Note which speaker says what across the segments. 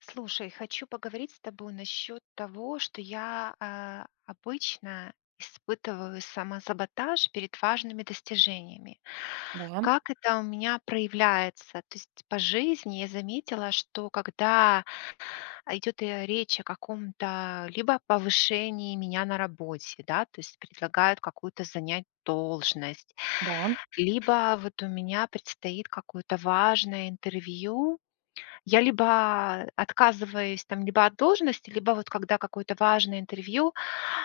Speaker 1: Слушай, хочу поговорить с тобой насчет того, что я обычно испытываю самосаботаж перед важными достижениями.
Speaker 2: Да,
Speaker 1: Как это у меня проявляется? То есть по жизни я заметила, что когда идет речь о каком-то либо повышении меня на работе, да, то есть предлагают какую-то занять должность,
Speaker 2: да,
Speaker 1: либо вот у меня предстоит какое-то важное интервью, я либо отказываюсь там либо от должности, либо вот когда какое-то важное интервью,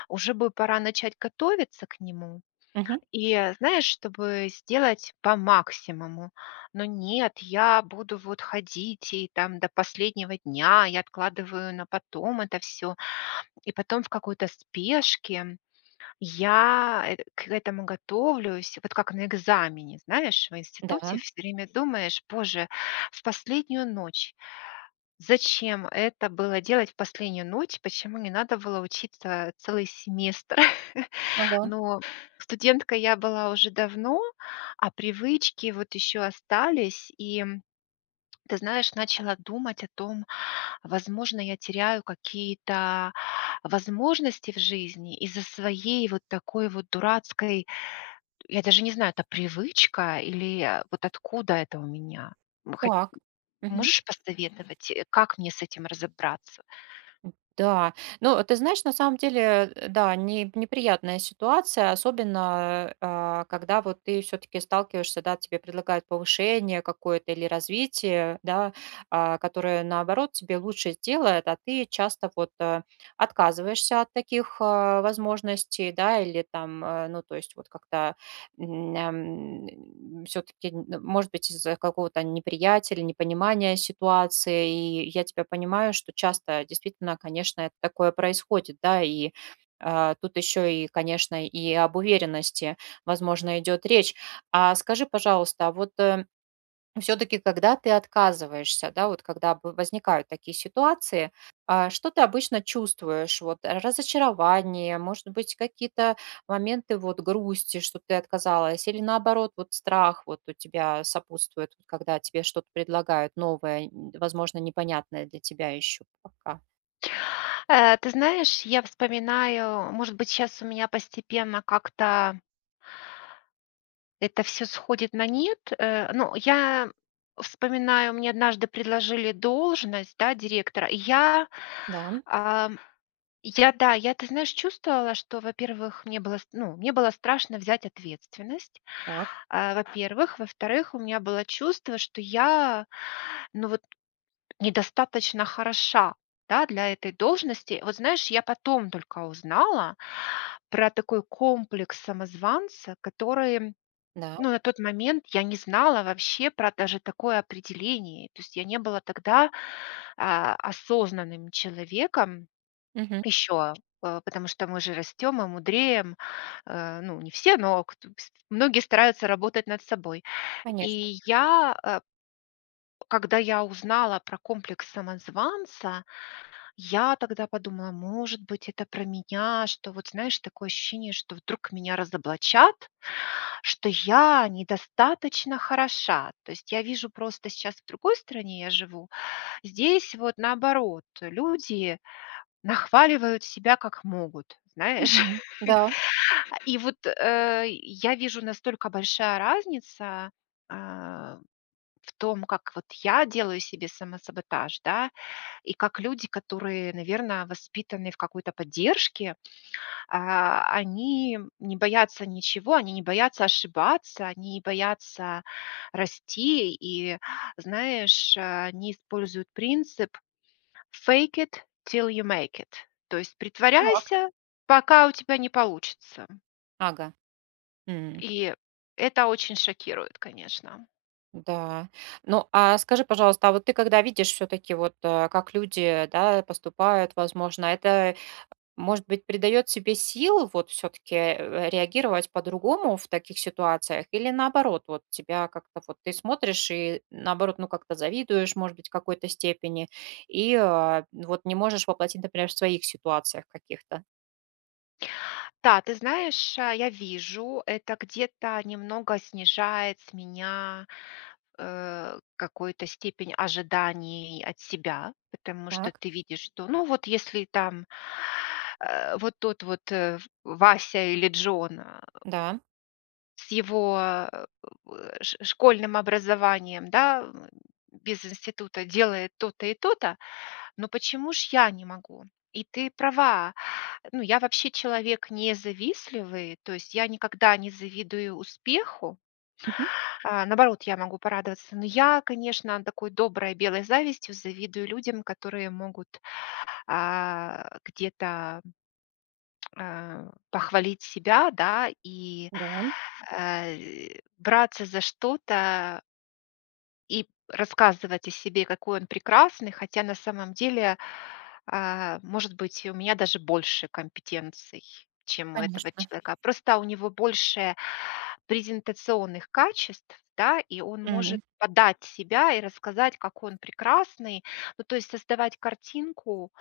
Speaker 1: уже бы пора начать готовиться к нему.
Speaker 2: мгм,
Speaker 1: Знаешь, чтобы сделать по максимуму. Но нет, я буду вот ходить и там до последнего дня, я откладываю на потом это все. И потом в какой-то спешке я эт к этому готовлюсь. Вот как на экзамене, знаешь, в
Speaker 2: да,
Speaker 1: институте всё время думаешь: "Боже, в последнюю ночь. Зачем это было делать в последнюю ночь? Почему не надо было учиться целый семестр?"
Speaker 2: ага,
Speaker 1: Но студенткой я была уже давно, а привычки вот еще остались. Ты знаешь, начала думать о том, возможно, я теряю какие-то возможности в жизни из-за своей вот такой вот дурацкой, я даже не знаю, это привычка или вот откуда это у меня? М, хо-
Speaker 2: так, мгм,
Speaker 1: Можешь посоветовать, как мне с этим разобраться?
Speaker 2: да. Ну, ты знаешь, на самом деле, да, не неприятная ситуация, особенно, когда вот ты все таки сталкиваешься, да, тебе предлагают повышение какое-то или развитие, да, которое, наоборот, тебе лучше сделает, а ты часто вот, отказываешься от таких, возможностей, да, или там, ну, то есть вот как-то все-таки, может быть, из-за какого-то неприятия или непонимания ситуации. И я тебя понимаю, что часто действительно, конечно, это такое происходит, да, и тут еще и, конечно, и об уверенности, возможно, идет речь. А скажи, пожалуйста, а вот все-таки, когда ты отказываешься, да, вот когда возникают такие ситуации, что ты обычно чувствуешь? Вот разочарование, может быть, какие-то моменты вот грусти, что ты отказалась, или наоборот, вот страх вот у тебя сопутствует, вот когда тебе что-то предлагают новое, возможно, непонятное для тебя еще пока.
Speaker 1: Ты знаешь, я вспоминаю, может быть, сейчас у меня постепенно как-то это все сходит на нет. Ну, я вспоминаю, мне однажды предложили должность, да, директора.
Speaker 2: Да,
Speaker 1: Ам, да, я, ты знаешь, чувствовала, что, во-первых, мне было, с ну, мне было страшно взять ответственность,
Speaker 2: так,
Speaker 1: а, во-первых. Во-вторых, у меня было чувство, что я, ну, вот недостаточно хороша, да, для этой должности. Вот знаешь, я потом только узнала про такой комплекс самозванца, который,
Speaker 2: да,
Speaker 1: ну, на тот момент я не знала вообще про даже такое определение. То есть я не была тогда, осознанным человеком
Speaker 2: мгм,
Speaker 1: еще, э, потому что мы же растем и мудреем. Ну, не все, но кто с многие стараются работать над собой.
Speaker 2: конечно.
Speaker 1: И я, э, когда я узнала про комплекс самозванца, я тогда подумала, может быть, это про меня, что вот, знаешь, такое ощущение, что вдруг меня разоблачат, что я недостаточно хороша. То есть я вижу просто сейчас в другой стране я живу, здесь вот наоборот, люди нахваливают себя как могут, знаешь.
Speaker 2: Мгм. Да,
Speaker 1: И вот я вижу, настолько большая разница а, в том, как вот я делаю себе самосаботаж, да, и как люди, которые, наверное, воспитаны в какой-то поддержке, они не боятся ничего, они не боятся ошибаться, они не боятся расти. И, знаешь, они используют принцип fake it till you make it. То есть
Speaker 2: так,
Speaker 1: притворяйся, пока у тебя не получится.
Speaker 2: ага.
Speaker 1: И это очень шокирует, конечно.
Speaker 2: Да. Ну, а скажи, пожалуйста, а вот ты когда видишь все-таки вот, как люди, да, поступают, возможно, это, может быть, придает тебе сил вот все-таки реагировать по-другому в таких ситуациях или наоборот, вот тебя как-то вот ты смотришь и наоборот, ну, как-то завидуешь, может быть, в какой-то степени и вот не можешь воплотить, например, в своих ситуациях каких-то.
Speaker 1: Да, ты знаешь, я вижу, это где-то немного снижает с меня какую-то степень ожиданий от себя, потому что
Speaker 2: Так,
Speaker 1: ты видишь, что, ну вот если там Вася или Джон,
Speaker 2: да.
Speaker 1: с его школьным образованием, да, без института делает то-то и то-то, но почему ж я не могу? И ты права, ну, я вообще человек не завистливый, то есть я никогда не завидую успеху.
Speaker 2: Мгм.
Speaker 1: А, наоборот, я могу порадоваться. Но я, конечно, такой доброй белой завистью завидую людям, которые могут, где-то, похвалить себя, да, и
Speaker 2: Да.
Speaker 1: э, браться за что-то. И рассказывать о себе, какой он прекрасный, хотя на самом деле, может быть, у меня даже больше компетенций, чем у этого
Speaker 2: Конечно.
Speaker 1: человека. Просто у него больше презентационных качеств, да, и он может подать себя и рассказать, какой он прекрасный. Ну, то есть создавать картинку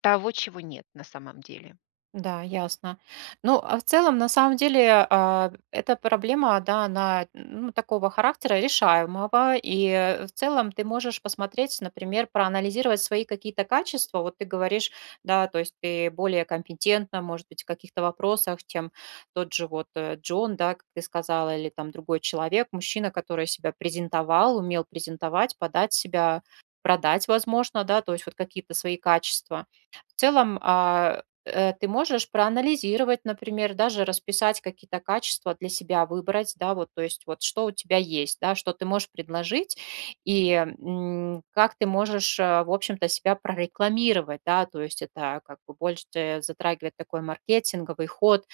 Speaker 1: того, чего нет на самом деле.
Speaker 2: Да, ясно. Ну, а в целом, на самом деле, эта проблема, да, она ну, такого характера решаемого. И в целом ты можешь посмотреть, например, проанализировать свои какие-то качества. Вот ты говоришь, да, то есть ты более компетентна, может быть, в каких-то вопросах, чем тот же вот Джон, да, как ты сказала, или там другой человек, мужчина, который себя презентовал, умел презентовать, подать себя продать, возможно, да, то есть вот какие-то свои качества в целом ты можешь проанализировать, например, даже расписать какие-то качества для себя, выбрать, да, вот, то есть вот что у тебя есть, да, что ты можешь предложить и как ты можешь, в общем-то, себя прорекламировать, да, то есть это как бы больше затрагивает такой маркетинговый ход,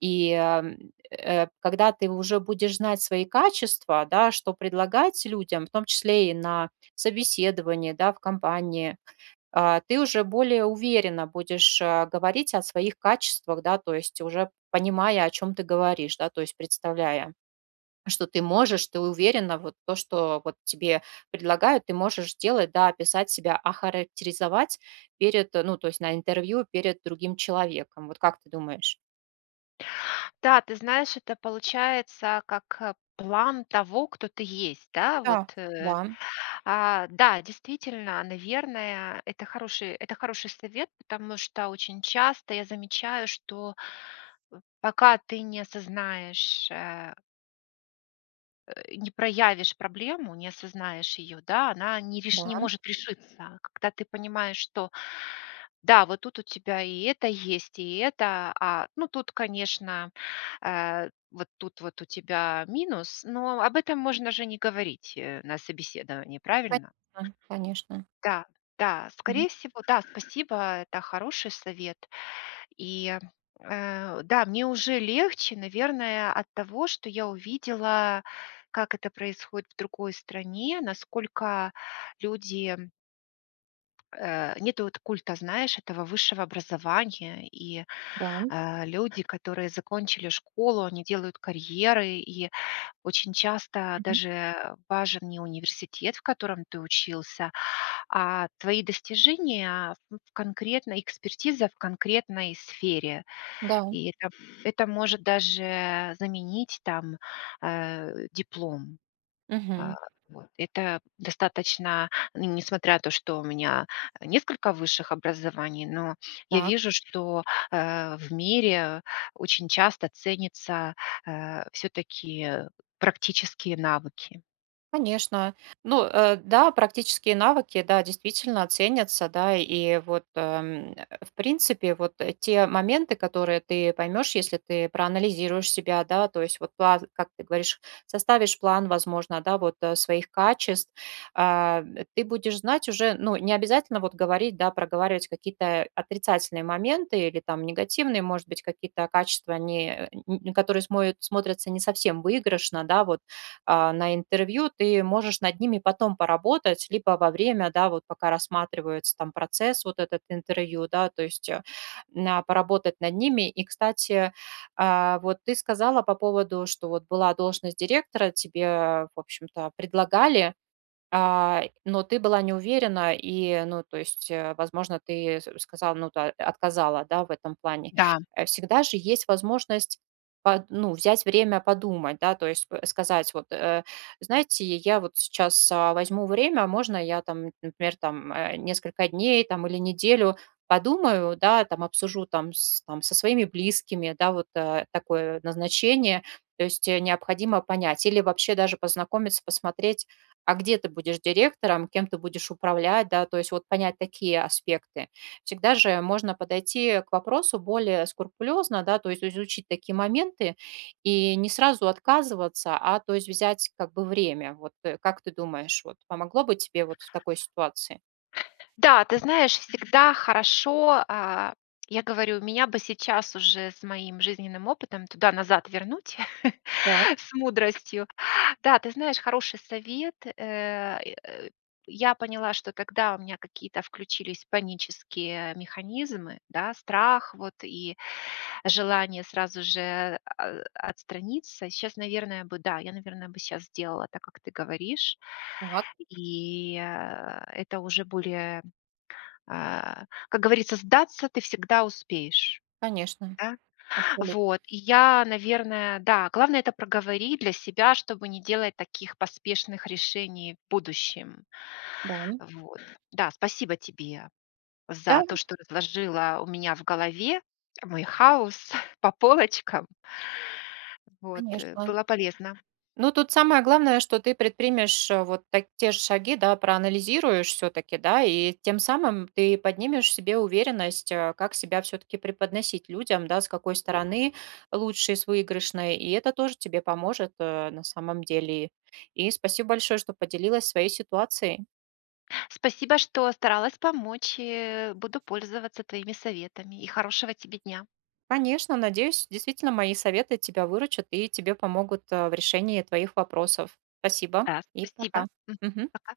Speaker 2: и когда ты уже будешь знать свои качества, да, что предлагать людям, в том числе и на собеседовании, да, в компании, ты уже более уверенно будешь говорить о своих качествах, да, то есть уже понимая, о чем ты говоришь, да, то есть представляя, что ты можешь, ты уверенно вот то, что вот тебе предлагают, ты можешь делать, да, описать себя, охарактеризовать перед, ну, то есть на интервью перед другим человеком. Вот как ты думаешь?
Speaker 1: Да, ты знаешь, это получается как, план того, кто ты есть, да,
Speaker 2: Да.
Speaker 1: вот,
Speaker 2: Да,
Speaker 1: А, да, действительно, наверное, это это хороший совет, потому что очень часто я замечаю, что пока ты не осознаешь, не проявишь проблему, не осознаешь ее, да, она не
Speaker 2: да,
Speaker 1: может решиться. Когда ты понимаешь, что да, вот тут у тебя и это есть, и это, ну, тут, конечно, вот тут вот у тебя минус, но об этом можно же не говорить на собеседовании, правильно?
Speaker 2: конечно, конечно.
Speaker 1: Да, да,
Speaker 2: Мгм.
Speaker 1: скорее всего, да, спасибо, это хороший совет. И, да, мне уже легче, наверное, от того, что я увидела, как это происходит в другой стране, насколько люди, нету вот культа, знаешь, этого высшего образования, и,
Speaker 2: Да,
Speaker 1: люди, которые закончили школу, они делают карьеры, и очень часто
Speaker 2: мгм,
Speaker 1: даже важен не университет, в котором ты учился, а твои достижения в конкретной экспертиза в конкретной сфере.
Speaker 2: да.
Speaker 1: И это это может даже заменить там, диплом. А,
Speaker 2: Мгм.
Speaker 1: вот. Это достаточно, н несмотря на то, что у меня несколько высших образований, но я
Speaker 2: Так.
Speaker 1: вижу, что, в мире очень часто ценятся, все таки практические навыки.
Speaker 2: Конечно. Ну, да, практические навыки, да, действительно ценятся, да, и вот, в принципе, вот, те моменты, которые ты поймешь, если ты проанализируешь себя, да, то есть вот план, как ты говоришь, составишь план, возможно, да, вот, своих качеств, ты будешь знать уже, ну, не обязательно вот говорить, да, проговаривать какие-то отрицательные моменты или там негативные, может быть, какие-то качества, не, которые смотрятся не совсем выигрышно, да, вот, на интервью, ты можешь над ними потом поработать, либо во время, да, вот пока рассматривается там процесс вот этот интервью, да, то есть поработать над ними. И, кстати, вот ты сказала по поводу, что вот была должность директора, тебе, в общем-то, предлагали, но ты была не уверена и, ну, то есть, возможно, ты с сказала, ну да, отказала, да, в этом плане.
Speaker 1: Да.
Speaker 2: Всегда же есть возможность под ну, взять время подумать, да, то есть п сказать вот, э: "Знаете, я вот сейчас, возьму время, а можно я там, например, там, несколько дней там или неделю подумаю, да, там обсужу там с там со своими близкими", да, вот, такое назначение. То есть, необходимо понять или вообще даже познакомиться, посмотреть, а где ты будешь директором, кем ты будешь управлять, да, то есть вот понять такие аспекты. Всегда же можно подойти к вопросу более скрупулезно, да, то есть изучить такие моменты и не сразу отказываться, а то есть взять как бы время. Вот как ты думаешь, вот помогло бы тебе вот в такой ситуации?
Speaker 1: Да, ты знаешь, всегда хорошо, я говорю, меня бы сейчас уже с моим жизненным опытом туда-назад вернуть
Speaker 2: Так,
Speaker 1: с мудростью. Да, ты знаешь, хороший совет. Э, Я поняла, что тогда у меня какие-то включились панические механизмы, да, страх вот и желание сразу же, отстраниться. Сейчас, наверное, бы, да, я, наверное, бы сейчас сделала так, как ты говоришь,
Speaker 2: так,
Speaker 1: и это уже более, как говорится, сдаться ты всегда успеешь.
Speaker 2: конечно,
Speaker 1: Да?
Speaker 2: абсолютно.
Speaker 1: Вот. И я, наверное, да, главное это проговорить для себя, чтобы не делать таких поспешных решений в будущем.
Speaker 2: Да.
Speaker 1: Вот. Да, спасибо тебе
Speaker 2: Да,
Speaker 1: за то, что разложила у меня в голове мой хаос по полочкам. Вот,
Speaker 2: конечно.
Speaker 1: было полезно.
Speaker 2: Ну, тут самое главное, что ты предпримешь вот так, те же шаги, да, проанализируешь все-таки, да, и тем самым ты поднимешь в себе уверенность, как себя все-таки преподносить людям, да, с какой стороны лучше с выигрышной, и это тоже тебе поможет на самом деле. И спасибо большое, что поделилась своей ситуацией.
Speaker 1: Спасибо, что старалась помочь. Буду пользоваться твоими советами. И хорошего тебе дня.
Speaker 2: Конечно, надеюсь, действительно мои советы тебя выручат и тебе помогут в решении твоих вопросов. Спасибо
Speaker 1: Да,
Speaker 2: и
Speaker 1: спасибо.
Speaker 2: пока.
Speaker 1: Мгм.
Speaker 2: Мгм.
Speaker 1: Пока.